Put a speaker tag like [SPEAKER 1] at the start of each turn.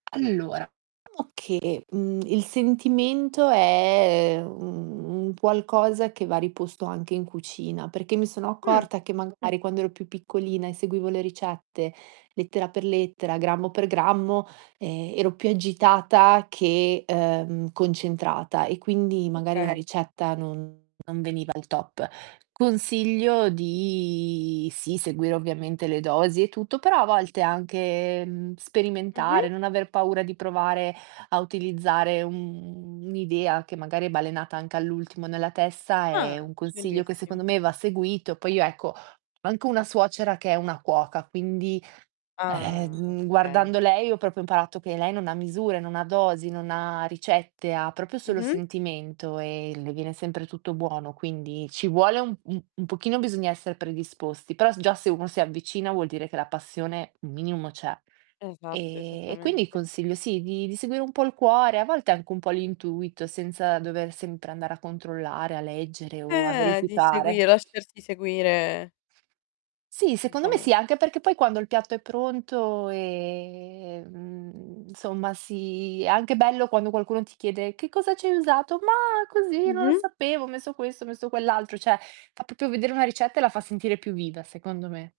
[SPEAKER 1] Allora, o che, mhmm, il sentimento è, mhmm, un un qualcosa che va riposto anche in cucina, perché mi sono
[SPEAKER 2] Mh.
[SPEAKER 1] accorta che magari quando ero più piccolina e seguivo le ricette, lettera per lettera, grammo per grammo, ehm, ero più agitata che, ehm, concentrata e quindi magari la
[SPEAKER 2] Okay.
[SPEAKER 1] ricetta non non veniva al top. Consiglio di sì seguire ovviamente le dosi e tutto, però a volte anche, mhmm, sperimentare,
[SPEAKER 2] Mh-mh.
[SPEAKER 1] non aver paura di provare a utilizzare un, mhmm, un'idea che magari è balenata anche all'ultimo nella testa, è
[SPEAKER 2] Ah,
[SPEAKER 1] un consiglio che
[SPEAKER 2] bellissimo.
[SPEAKER 1] secondo me va seguito. Poi io ecco, ho anche una suocera che è una cuoca, quindi,
[SPEAKER 2] Ah.
[SPEAKER 1] ehm,
[SPEAKER 2] Okay.
[SPEAKER 1] guardando lei ho proprio imparato che lei non ha misure, non ha dosi, non ha ricette, ha proprio solo
[SPEAKER 2] Mh-mh.
[SPEAKER 1] sentimento e le viene sempre tutto buono, quindi ci vuole un un un pochino bisogna essere predisposti, però s già se uno si avvicina, vuol dire che la passione un minimo c'è.
[SPEAKER 2] Esatto,
[SPEAKER 1] Ehm, e quindi
[SPEAKER 2] esattamente.
[SPEAKER 1] consiglio sì, di di seguire un po' il cuore, a volte anche un po' l'intuito senza dover sempre andare a controllare, a leggere o a
[SPEAKER 2] Eh, di
[SPEAKER 1] verificare.
[SPEAKER 2] seguire, lasciarsi seguire
[SPEAKER 1] Sì, secondo me
[SPEAKER 2] diciamo
[SPEAKER 1] sì, anche perché poi quando il piatto è pronto ehm, insomma si, è anche bello quando qualcuno ti chiede: "Che cosa ci hai usato?" "Ma così non lo
[SPEAKER 2] Mh-mh.
[SPEAKER 1] sapevo, ho messo questo, ho messo quell'altro". Cioè, fa proprio vedere una ricetta e la fa sentire più viva secondo me.